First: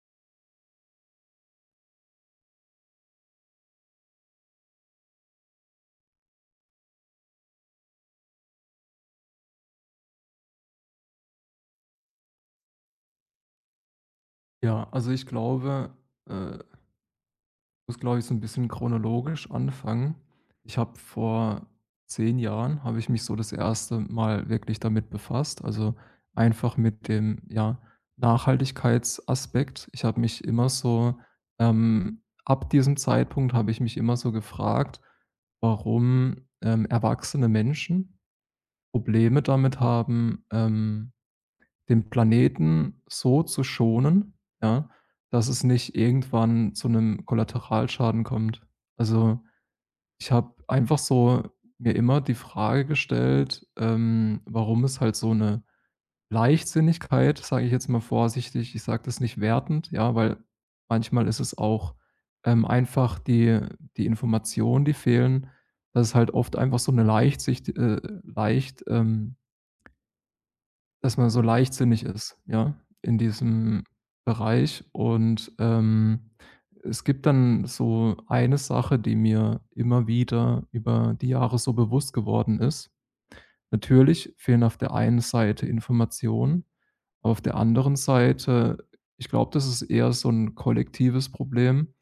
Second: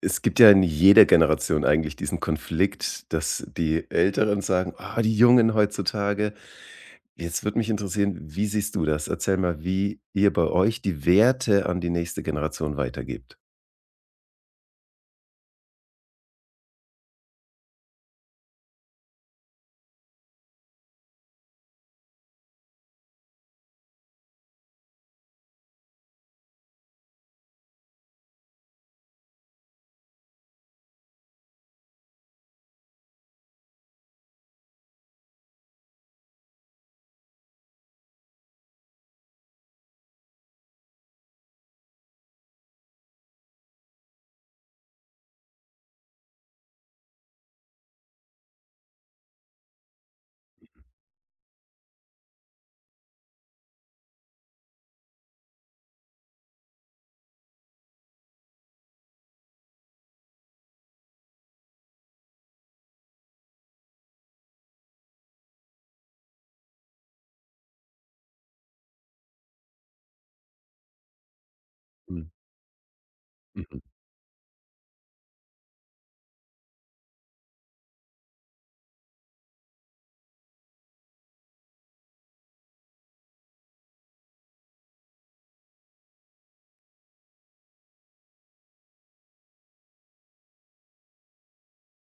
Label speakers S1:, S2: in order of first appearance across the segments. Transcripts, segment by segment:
S1: Es gibt ja in jeder Generation eigentlich diesen Konflikt, dass die Älteren sagen: „Ah, die Jungen heutzutage.“ Jetzt würde mich interessieren, wie siehst du das? Erzähl mal, wie ihr bei euch die Werte an die nächste Generation weitergebt.
S2: Ja, also ich glaube, ich muss, glaube ich, so ein bisschen chronologisch anfangen. Ich habe vor 10 Jahren habe ich mich so das erste Mal wirklich damit befasst, also einfach mit dem, ja, Nachhaltigkeitsaspekt. Ich habe mich immer so Ab diesem Zeitpunkt habe ich mich immer so gefragt, warum erwachsene Menschen Probleme damit haben, den Planeten so zu schonen, ja, dass es nicht irgendwann zu 'nem Kollateralschaden kommt. Also, ich habe einfach so mir immer die Frage gestellt, warum es halt so 'ne Leichtsinnigkeit, sage ich jetzt mal vorsichtig, ich sage das nicht wertend, ja, weil manchmal ist es auch, einfach die Informationen, die fehlen, dass es halt oft einfach so 'ne leicht, ähm dass man so leichtsinnig
S1: Mhm,
S2: ist, ja, in
S1: mhm,
S2: diesem Bereich. Und, es gibt dann so eine Sache, die mir immer wieder über die Jahre so bewusst geworden ist. Natürlich fehlen auf der einen Seite Informationen, aber auf der anderen Seite ich glaube, das ist eher so ein kollektives Problem,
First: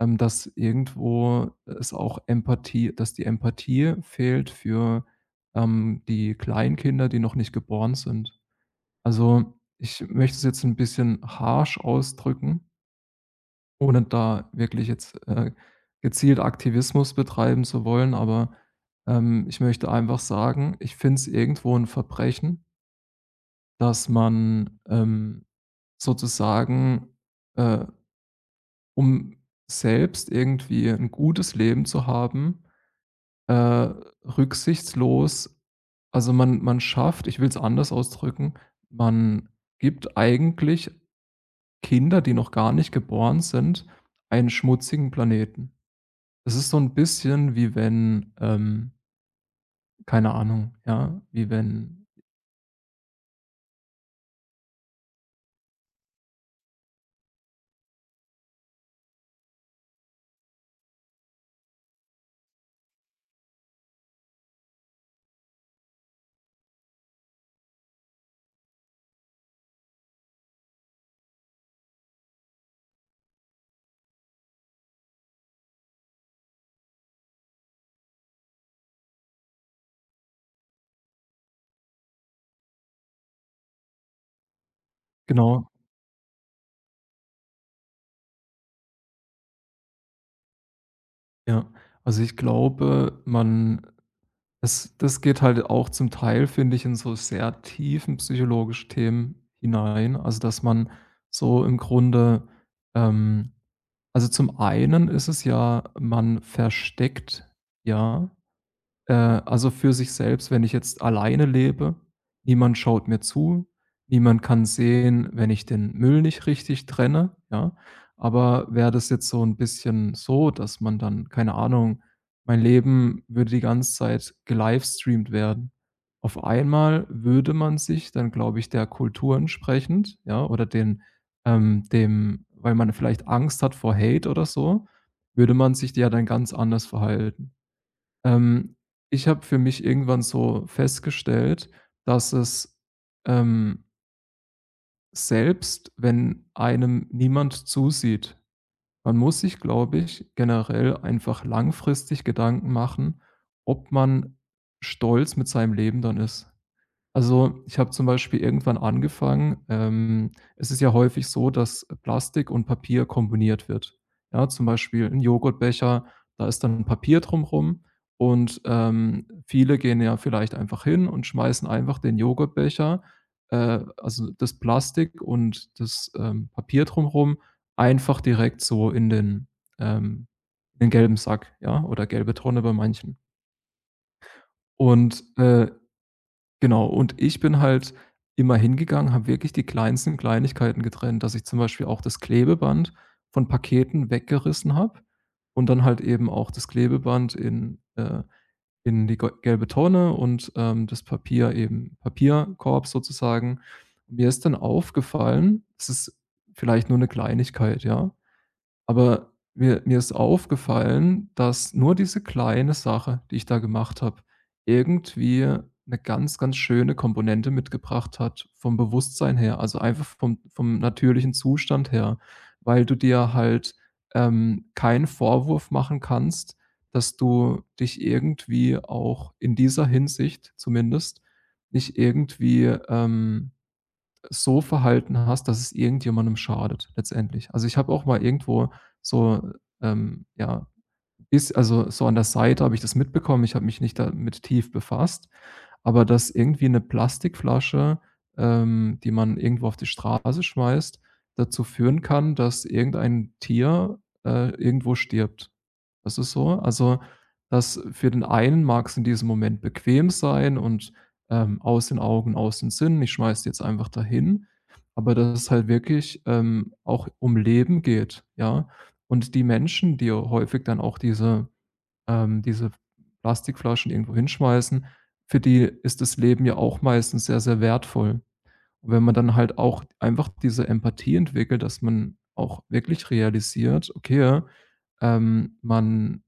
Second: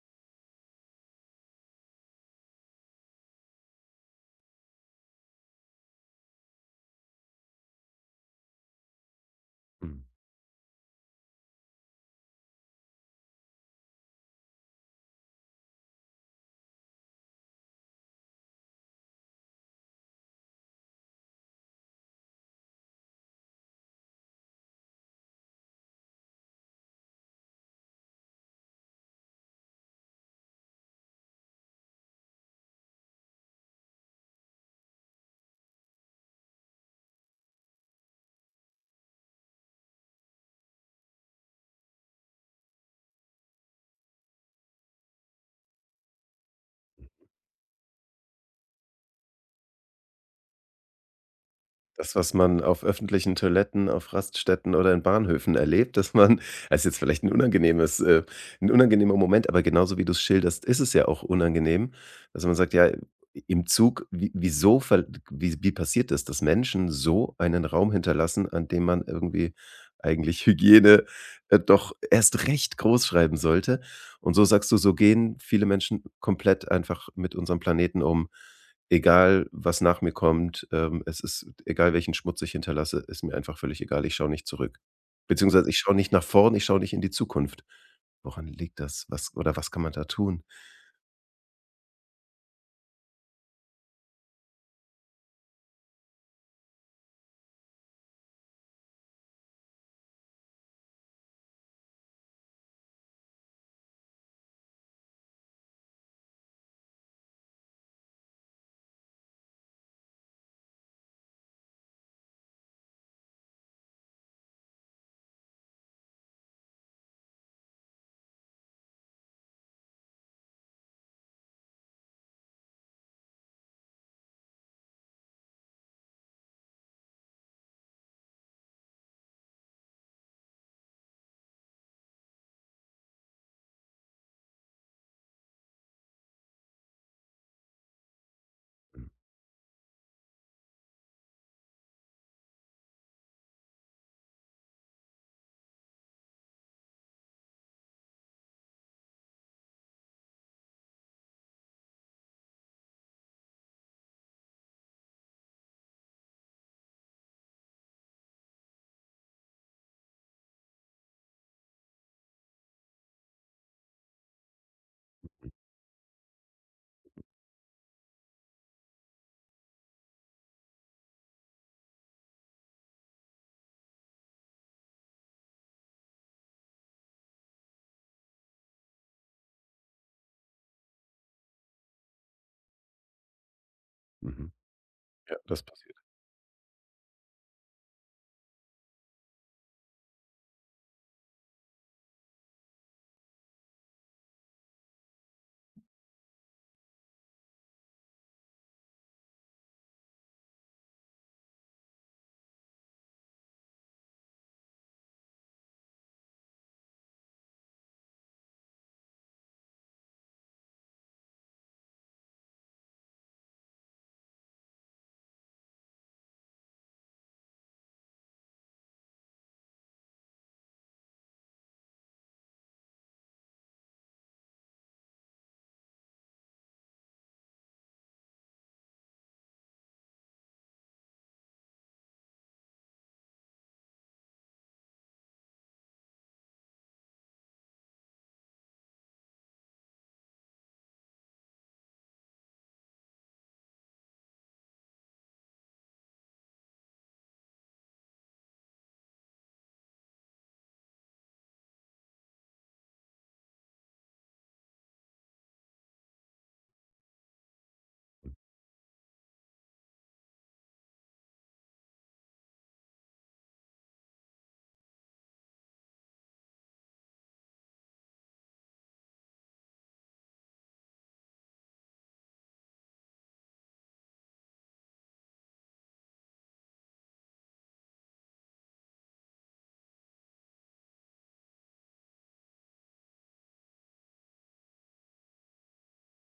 S2: dass irgendwo es auch Empathie dass die Empathie fehlt für, die Kleinkinder, die noch nicht geboren sind. Also, ich
S1: mhm.
S2: möchte es jetzt ein bisschen harsch ausdrücken, ohne da wirklich jetzt, gezielt Aktivismus betreiben zu wollen, aber, ich möchte einfach sagen, ich finde es irgendwo ein Verbrechen, dass man, sozusagen, äh, um selbst irgendwie ein gutes Leben zu haben, rücksichtslos. Also, man schafft ich will es anders ausdrücken, man gibt eigentlich Kinder, die noch gar nicht geboren sind, einen schmutzigen Planeten. Es ist so 'n bisschen wie wenn, keine Ahnung, ja, wie wenn
S1: Das, was man auf öffentlichen Toiletten, auf Raststätten oder in Bahnhöfen erlebt, dass man das ist jetzt vielleicht ein unangenehmes 'n unangenehmer Moment, aber genauso wie du es schilderst, ist es ja auch unangenehm, dass man sagt: „Ja, im Zug, wie wieso ver wie wie passiert das, dass Menschen so einen Raum hinterlassen, an dem man irgendwie eigentlich Hygiene doch erst recht groß schreiben sollte?“ Und so sagst du, so gehen viele Menschen komplett einfach mit unserem Planeten um. Egal, was nach mir kommt, es ist egal, welchen Schmutz ich hinterlasse, ist mir einfach völlig egal. Ich schaue nicht zurück.
S2: genau,
S1: Beziehungsweise ich schaue nicht nach vorn, ich schaue nicht in die Zukunft. Woran liegt das? Was oder was kann man da tun?
S2: ja. Also, ich glaube, man es das geht halt auch zum Teil, finde ich, in so sehr tiefen psychologische Themen hinein. Also, dass man so im Grunde, ähm also, zum einen ist es ja, man versteckt ja. Also für sich selbst, wenn ich jetzt alleine lebe, niemand schaut mir zu, niemand kann sehen, wenn ich den Müll nicht richtig trenne, ja. Aber wäre das jetzt so ein bisschen so, dass man dann keine Ahnung, mein Leben würde die ganze Zeit gelivestreamt werden. Auf einmal würde man sich dann, glaube ich, der Kultur entsprechend, ja, oder den dem weil man vielleicht Angst hat vor Hate oder so, würde man sich ja dann ganz anders verhalten. Ähm, Ich habe für mich irgendwann so festgestellt, dass es, ähm, selbst wenn einem niemand zusieht, man muss sich, glaube ich, generell einfach langfristig Gedanken machen, ob man stolz mit seinem Leben dann ist. Also, ich habe zum Beispiel irgendwann angefangen. Es ist ja häufig so, dass Plastik und Papier kombiniert wird. Ja, zum Beispiel 'n Joghurtbecher, da ist dann Papier drum, und, viele gehen ja vielleicht einfach hin und schmeißen einfach den Joghurtbecher, also das Plastik und das, Papier drum, einfach direkt so ähm in den gelben Sack, ja, oder gelbe Tonne bei manchen.
S1: Mhm.
S2: Und,
S1: Ja, das passiert.
S2: genau, und ich bin halt immer hingegangen, habe wirklich die kleinsten Kleinigkeiten getrennt, dass ich zum Beispiel auch das Klebeband von Paketen weggerissen habe und dann halt eben auch das Klebeband in die gol gelbe Tonne und, das Papier eben Papierkorb sozusagen. Mir ist dann aufgefallen, es ist vielleicht nur eine Kleinigkeit, ja, aber mir ist aufgefallen, dass nur diese kleine Sache, die ich da gemacht habe, irgendwie eine ganz, ganz schöne Komponente mitgebracht hat vom Bewusstsein her, also einfach vom natürlichen Zustand her, weil du dir halt, keinen Vorwurf machen kannst, dass du dich irgendwie auch in dieser Hinsicht zumindest nicht irgendwie, so verhalten hast, dass es irgendjemandem schadet letztendlich. Also, ich habe auch mal irgendwo so, ja, ist also so an der Seite habe ich das mitbekommen. Ich habe mich nicht damit tief befasst, aber dass irgendwie eine Plastikflasche, die man irgendwo auf die Straße schmeißt, dazu führen kann, dass irgendein Tier, irgendwo stirbt. Das ist so. Also, dass für den einen mag es in diesem Moment bequem sein und, aus den Augen, aus den Sinn, ich schmeiß die jetzt einfach dahin, aber dass es halt wirklich, auch um Leben geht, ja? Und die Menschen, die häufig dann auch diese Plastikflaschen irgendwo hinschmeißen, für die ist das Leben ja auch meistens sehr, sehr wertvoll. Und wenn man dann halt auch einfach diese Empathie entwickelt, dass man auch wirklich realisiert, okay, man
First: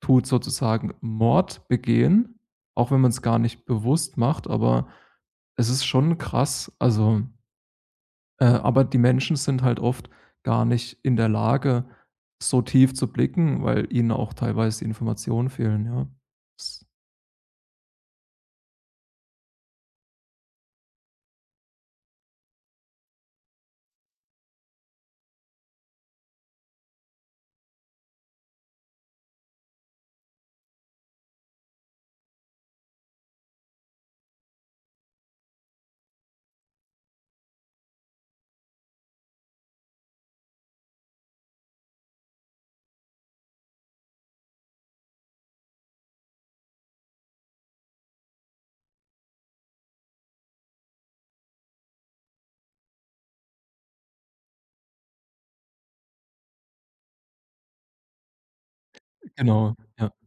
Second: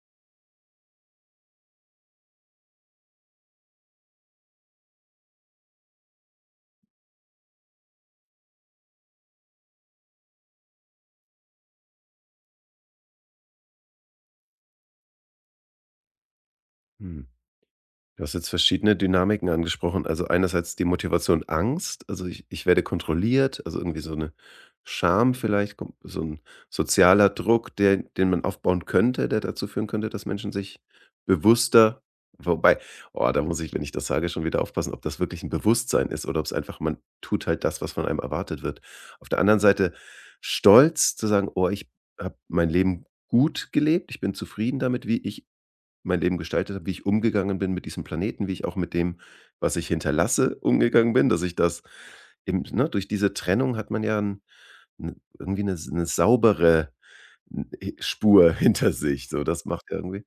S2: tut sozusagen Mord begehen, auch wenn man es gar nicht bewusst macht, aber es ist schon krass. Also aber die Menschen sind halt oft gar nicht in der Lage, so tief zu blicken, weil ihnen auch teilweise die Informationen fehlen, ja. S
S1: Mhm. Du hast jetzt verschiedene Dynamiken angesprochen. Also einerseits die Motivation Angst, also ich werde kontrolliert, also irgendwie so eine Scham vielleicht, so ein sozialer Druck, der, den man aufbauen könnte, der dazu führen könnte, dass Menschen sich bewusster, wobei, oh, da muss ich, wenn ich das sage, schon wieder aufpassen, ob das wirklich ein Bewusstsein ist oder ob es einfach, man tut halt das, was von einem erwartet wird. Auf der anderen Seite stolz zu sagen, oh, ich habe mein Leben gut gelebt, ich bin zufrieden damit, wie ich mein Leben gestaltet habe, wie ich umgegangen bin mit diesem Planeten, wie ich auch mit dem, was ich hinterlasse, umgegangen bin, dass ich das eben, ne, durch diese Trennung hat man ja 'n irgendwie eine s 'ne saubere, hm, Spur hinter sich, so, das
S2: Genau,
S1: macht ja
S2: ja.
S1: irgendwie,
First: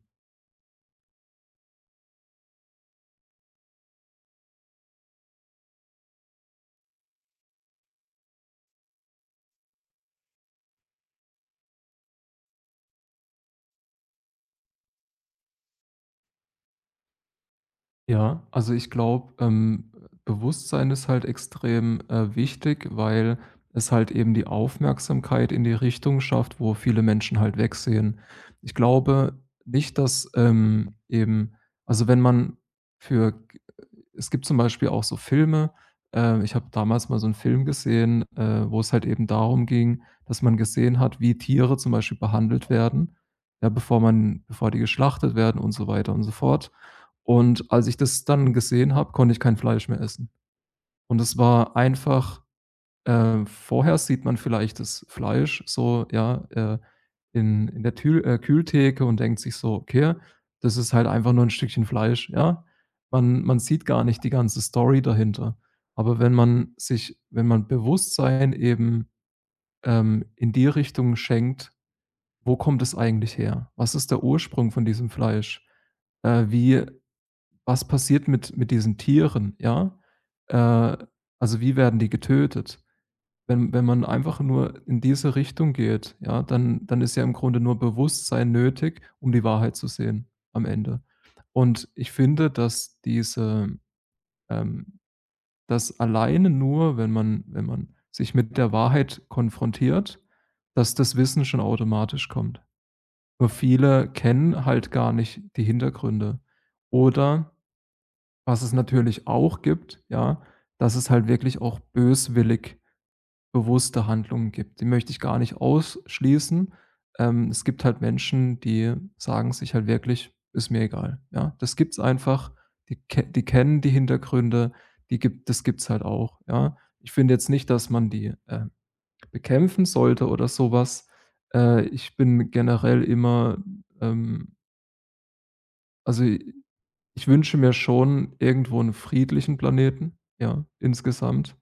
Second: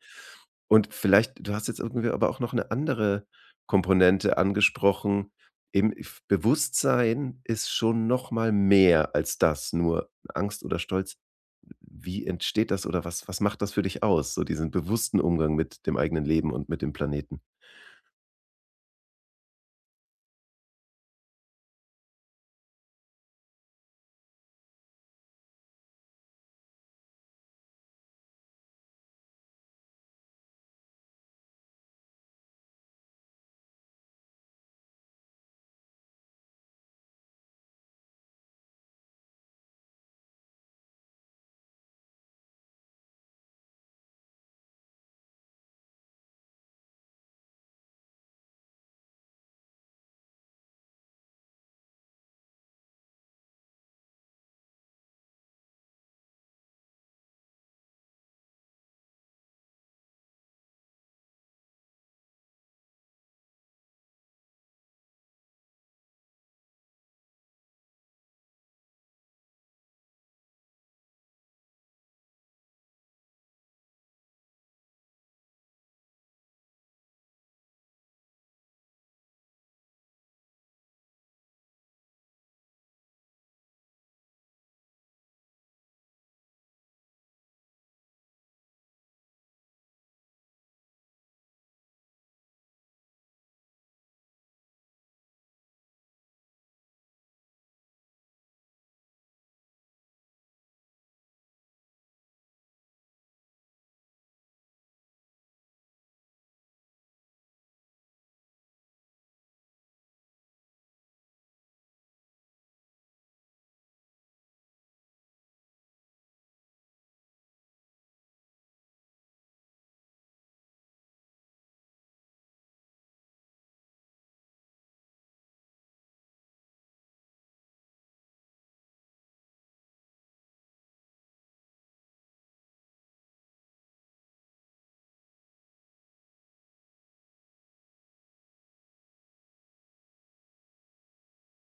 S1: und vielleicht du hast jetzt irgendwie aber auch noch eine andere Komponente angesprochen, eben f Bewusstsein ist schon noch mal mehr als das, nur Angst oder Stolz. Wie entsteht das oder was macht das für dich aus, so diesen bewussten Umgang mit dem eigenen Leben und mit dem Planeten?
S2: Ja, also ich glaube, Bewusstsein ist halt extrem, wichtig, weil es halt eben die Aufmerksamkeit in die Richtung schafft, wo viele Menschen halt wegsehen. Ich glaube nicht, dass, eben, also wenn man für. Es gibt zum Beispiel auch so Filme. Ich habe damals mal so 'n Film gesehen, wo es halt eben darum ging, dass man gesehen hat, wie Tiere zum Beispiel behandelt werden, ja, bevor die geschlachtet werden und so weiter und so fort. Und als ich das dann gesehen habe, konnte ich kein Fleisch mehr essen. Und es war einfach vorher sieht man vielleicht das Fleisch so, ja, in der Tül Kühltheke und denkt sich so: „Okay, das ist halt einfach nur ein Stückchen Fleisch", ja? Man sieht gar nicht die ganze Story dahinter. Aber wenn man Bewusstsein eben, in die Richtung schenkt: Wo kommt es eigentlich her? Was ist der Ursprung von diesem Fleisch? Wie Was passiert mit diesen Tieren, ja? Äh, also, wie werden die getötet? Wenn man einfach nur in diese Richtung geht, ja, dann ist ja im Grunde nur Bewusstsein nötig, um die Wahrheit zu sehen am Ende. Und ich finde, dass diese ähm, dass alleine nur, wenn man sich mit der Wahrheit konfrontiert, dass das Wissen schon automatisch kommt. Nur viele kennen halt gar nicht die Hintergründe. Oder was es natürlich auch gibt, ja, dass es halt wirklich auch böswillig bewusste Handlungen gibt. Die möchte ich gar nicht ausschließen. Es gibt halt Menschen, die sagen sich halt wirklich: „Ist mir egal", ja? Das gibt's einfach. Die kennen die Hintergründe, die gibt das gibt's halt auch, ja? Ich finde jetzt nicht, dass man die, bekämpfen sollte oder so was. Ich bin generell immer, ähm also, i ich wünsche mir schon irgendwo einen friedlichen Planeten, ja, insgesamt.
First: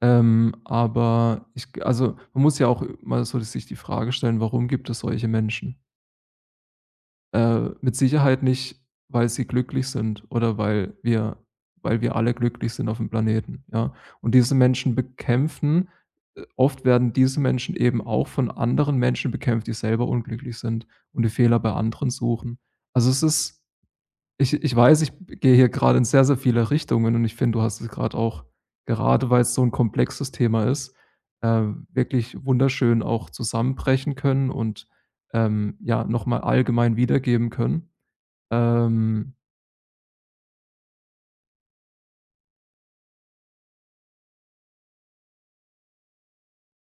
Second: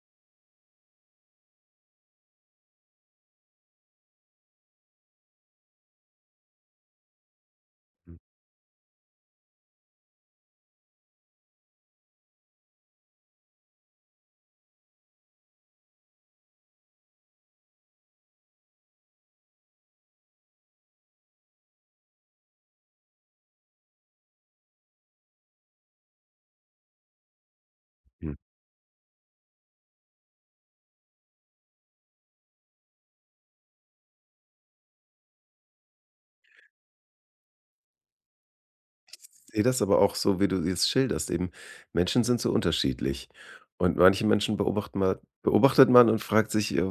S2: Aber ich g also, man muss ja auch mal so sich die Frage stellen, warum gibt es solche Menschen? Mit Sicherheit nicht, weil sie glücklich sind oder weil wir alle glücklich sind auf dem Planeten, ja? Und diese Menschen bekämpfen oft werden diese Menschen eben auch von anderen Menschen bekämpft, die selber unglücklich sind und die Fehler bei anderen suchen. Also, es ist ich weiß, ich gehe hier gerade in sehr, sehr viele Richtungen, und ich finde, du hast es gerade auch, gerade weil es so ein komplexes Thema ist, wirklich wunderschön auch zusammenbrechen können und, ja, noch mal allgemein wiedergeben können. Ähm,
S1: Sehe das aber auch so, wie du jetzt schilderst eben. Menschen sind so unterschiedlich. Und manche Menschen beobachten ma beobachtet man und fragt sich,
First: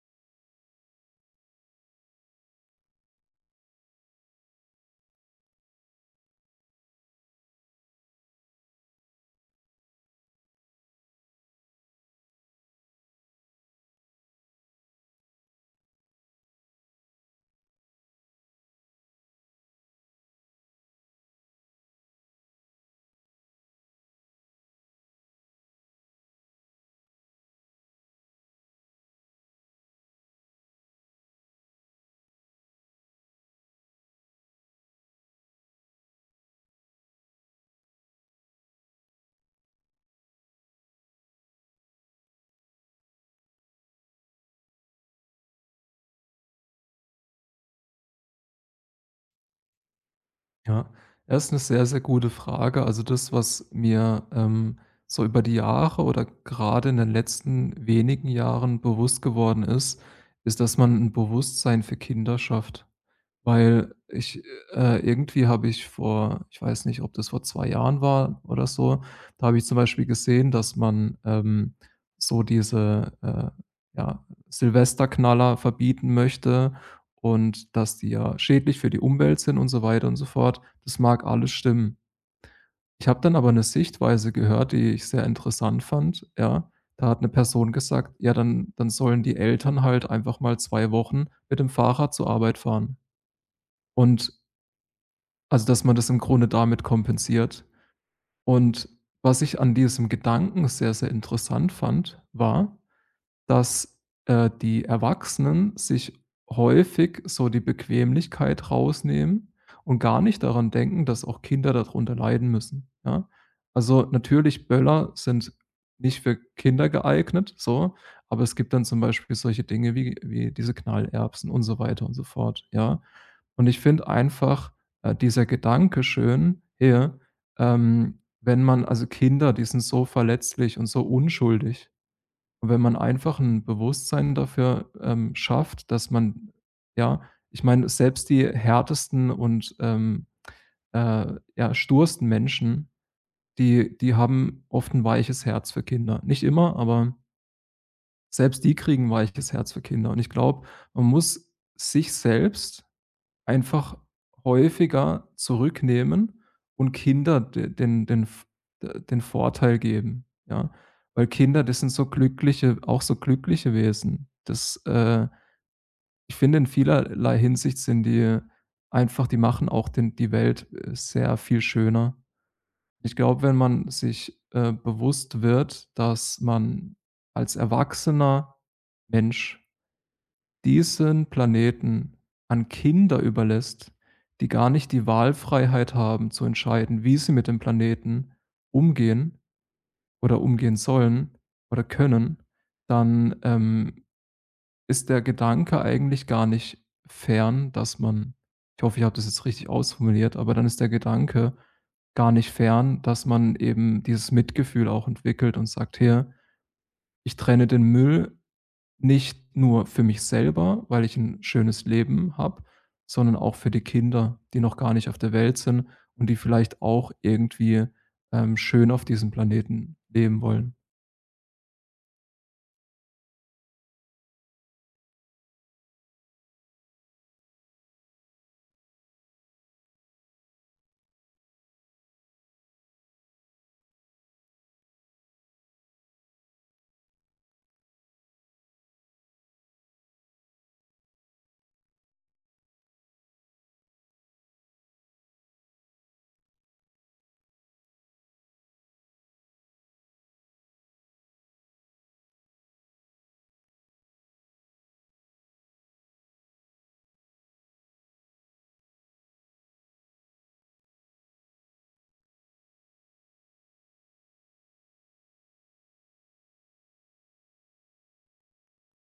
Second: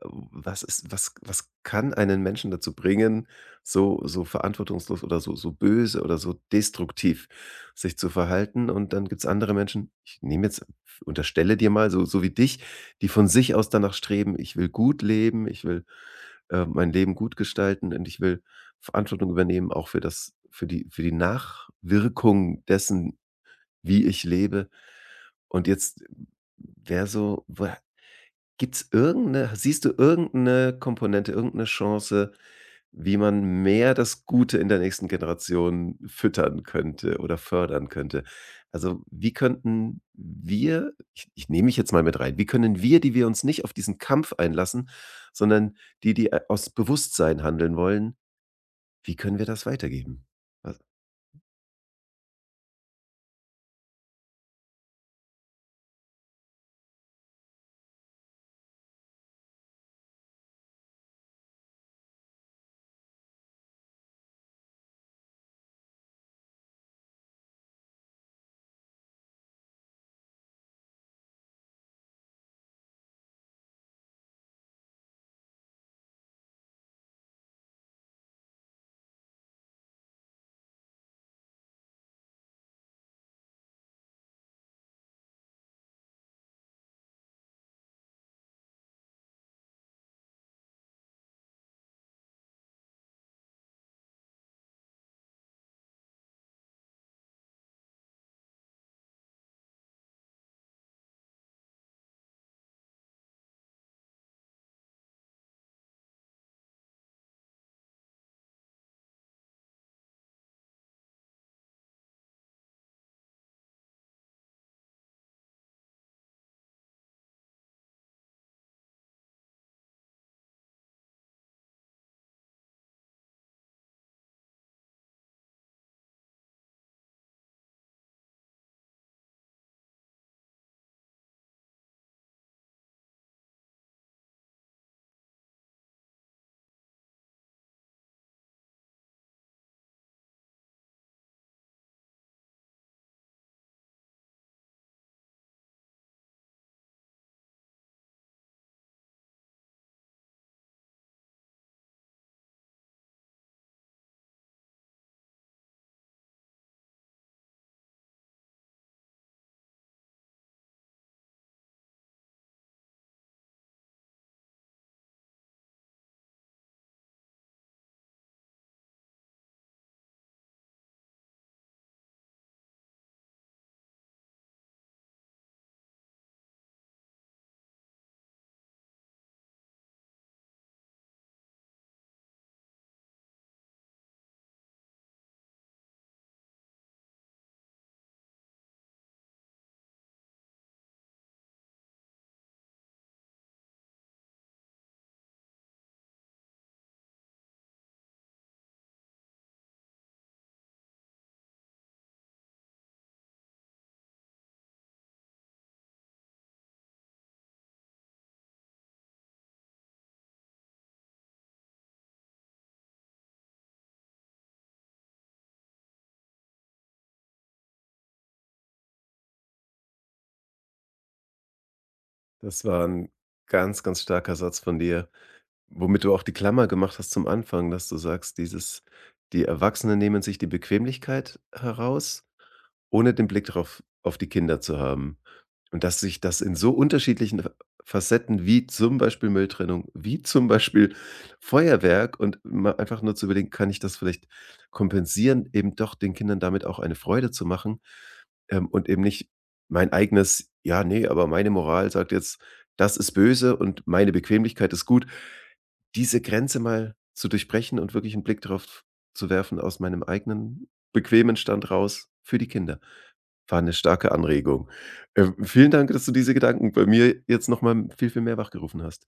S1: was ist was kann einen Menschen dazu bringen, so verantwortungslos oder so böse oder so destruktiv sich zu verhalten? Und dann gibt's andere Menschen, ich nehme jetzt unterstelle dir mal so so wie dich, die von sich aus danach streben: „Ich will gut leben, ich will mein Leben gut gestalten und ich will Verantwortung übernehmen, auch für das für die Nachwirkung dessen, wie ich lebe. Und jetzt wäre so, wo Gibt's irgendeine? Siehst du irgendeine Komponente, irgendeine Chance, wie man mehr das Gute in der nächsten Generation füttern könnte oder fördern könnte? Also, wie könnten wir, ich nehme mich jetzt mal mit rein, wie können wir, die wir uns nicht auf diesen Kampf einlassen, sondern die aus Bewusstsein handeln wollen, wie können wir das weitergeben? Was
S2: ja, das ist 'ne sehr, sehr gute Frage. Also, das, was mir, so über die Jahre oder gerade in den letzten wenigen Jahren bewusst geworden ist, ist, dass man ein Bewusstsein für Kinder schafft. Weil ich irgendwie habe ich vor, ich weiß nicht, ob das vor 2 Jahren war oder so, da habe ich zum Beispiel gesehen, dass man, so diese, ja, Silvesterknaller verbieten möchte und dass die ja schädlich für die Umwelt sind und so weiter und so fort. Das mag alles stimmen. Ich habe dann aber eine Sichtweise gehört, die ich sehr interessant fand, ja. Da hat eine Person gesagt: „Ja, dann sollen die Eltern halt einfach mal 2 Wochen mit dem Fahrrad zur Arbeit fahren." Und also, dass man das im Grunde damit kompensiert. Und was ich an diesem Gedanken sehr, sehr interessant fand, war, dass, die Erwachsenen sich häufig so die Bequemlichkeit rausnehmen und gar nicht daran denken, dass auch Kinder darunter leiden müssen, ja? Also, natürlich, Böller sind nicht für Kinder geeignet, so, aber es gibt dann zum Beispiel solche Dinge wie diese Knallerbsen und so weiter und so fort, ja? Und ich finde einfach, dieser Gedanke schön, hier, wenn man also Kinder, die sind so verletzlich und so unschuldig, und wenn man einfach ein Bewusstsein dafür, schafft, dass man, ja, ich meine, selbst die härtesten und, äh, ja, stursten Menschen, die haben oft ein weiches Herz für Kinder. Nicht immer, aber selbst die kriegen 'n weiches Herz für Kinder. Und ich glaube, man muss sich selbst einfach häufiger zurücknehmen und Kinder de den den V d den Vorteil geben, ja? Weil Kinder, das sind so glückliche auch so glückliche Wesen. Das, ich finde, in vielerlei Hinsicht sind die einfach, die machen auch den die Welt, sehr viel schöner. Ich glaube, wenn man sich, bewusst wird, dass man als erwachsener Mensch diesen Planeten an Kinder überlässt, die gar nicht die Wahlfreiheit haben zu entscheiden, wie sie mit dem Planeten umgehen oder umgehen sollen oder können, dann, ist der Gedanke eigentlich gar nicht fern, dass man, ich hoffe, ich habe das jetzt richtig ausformuliert, aber dann ist der Gedanke gar nicht fern, dass man eben dieses Mitgefühl auch entwickelt und sagt: „Hier, ich trenne den Müll nicht nur für mich selber, weil ich ein schönes Leben habe, sondern auch für die Kinder, die noch gar nicht auf der Welt sind und die vielleicht auch irgendwie, schön auf diesem Planeten leben wollen."
S1: Das war ein ganz, ganz starker Satz von dir. Womit du auch die Klammer gemacht hast zum Anfang, dass du sagst, dieses die Erwachsenen nehmen sich die Bequemlichkeit heraus, ohne den Blick drauf auf die Kinder zu haben. Und dass sich das in so unterschiedlichen Facetten wie zum Beispiel Mülltrennung, wie zum Beispiel Feuerwerk, und mal einfach nur zu überlegen, kann ich das vielleicht kompensieren, eben doch den Kindern damit auch eine Freude zu machen, und eben nicht mein eigenes, ja, nee, aber meine Moral sagt jetzt, das ist böse und meine Bequemlichkeit ist gut. Diese Grenze mal zu durchbrechen und wirklich einen Blick darauf zu werfen aus meinem eigenen bequemen Stand raus für die Kinder. War 'ne starke Anregung. Vielen Dank, dass du diese Gedanken bei mir jetzt noch mal viel, viel mehr wachgerufen hast.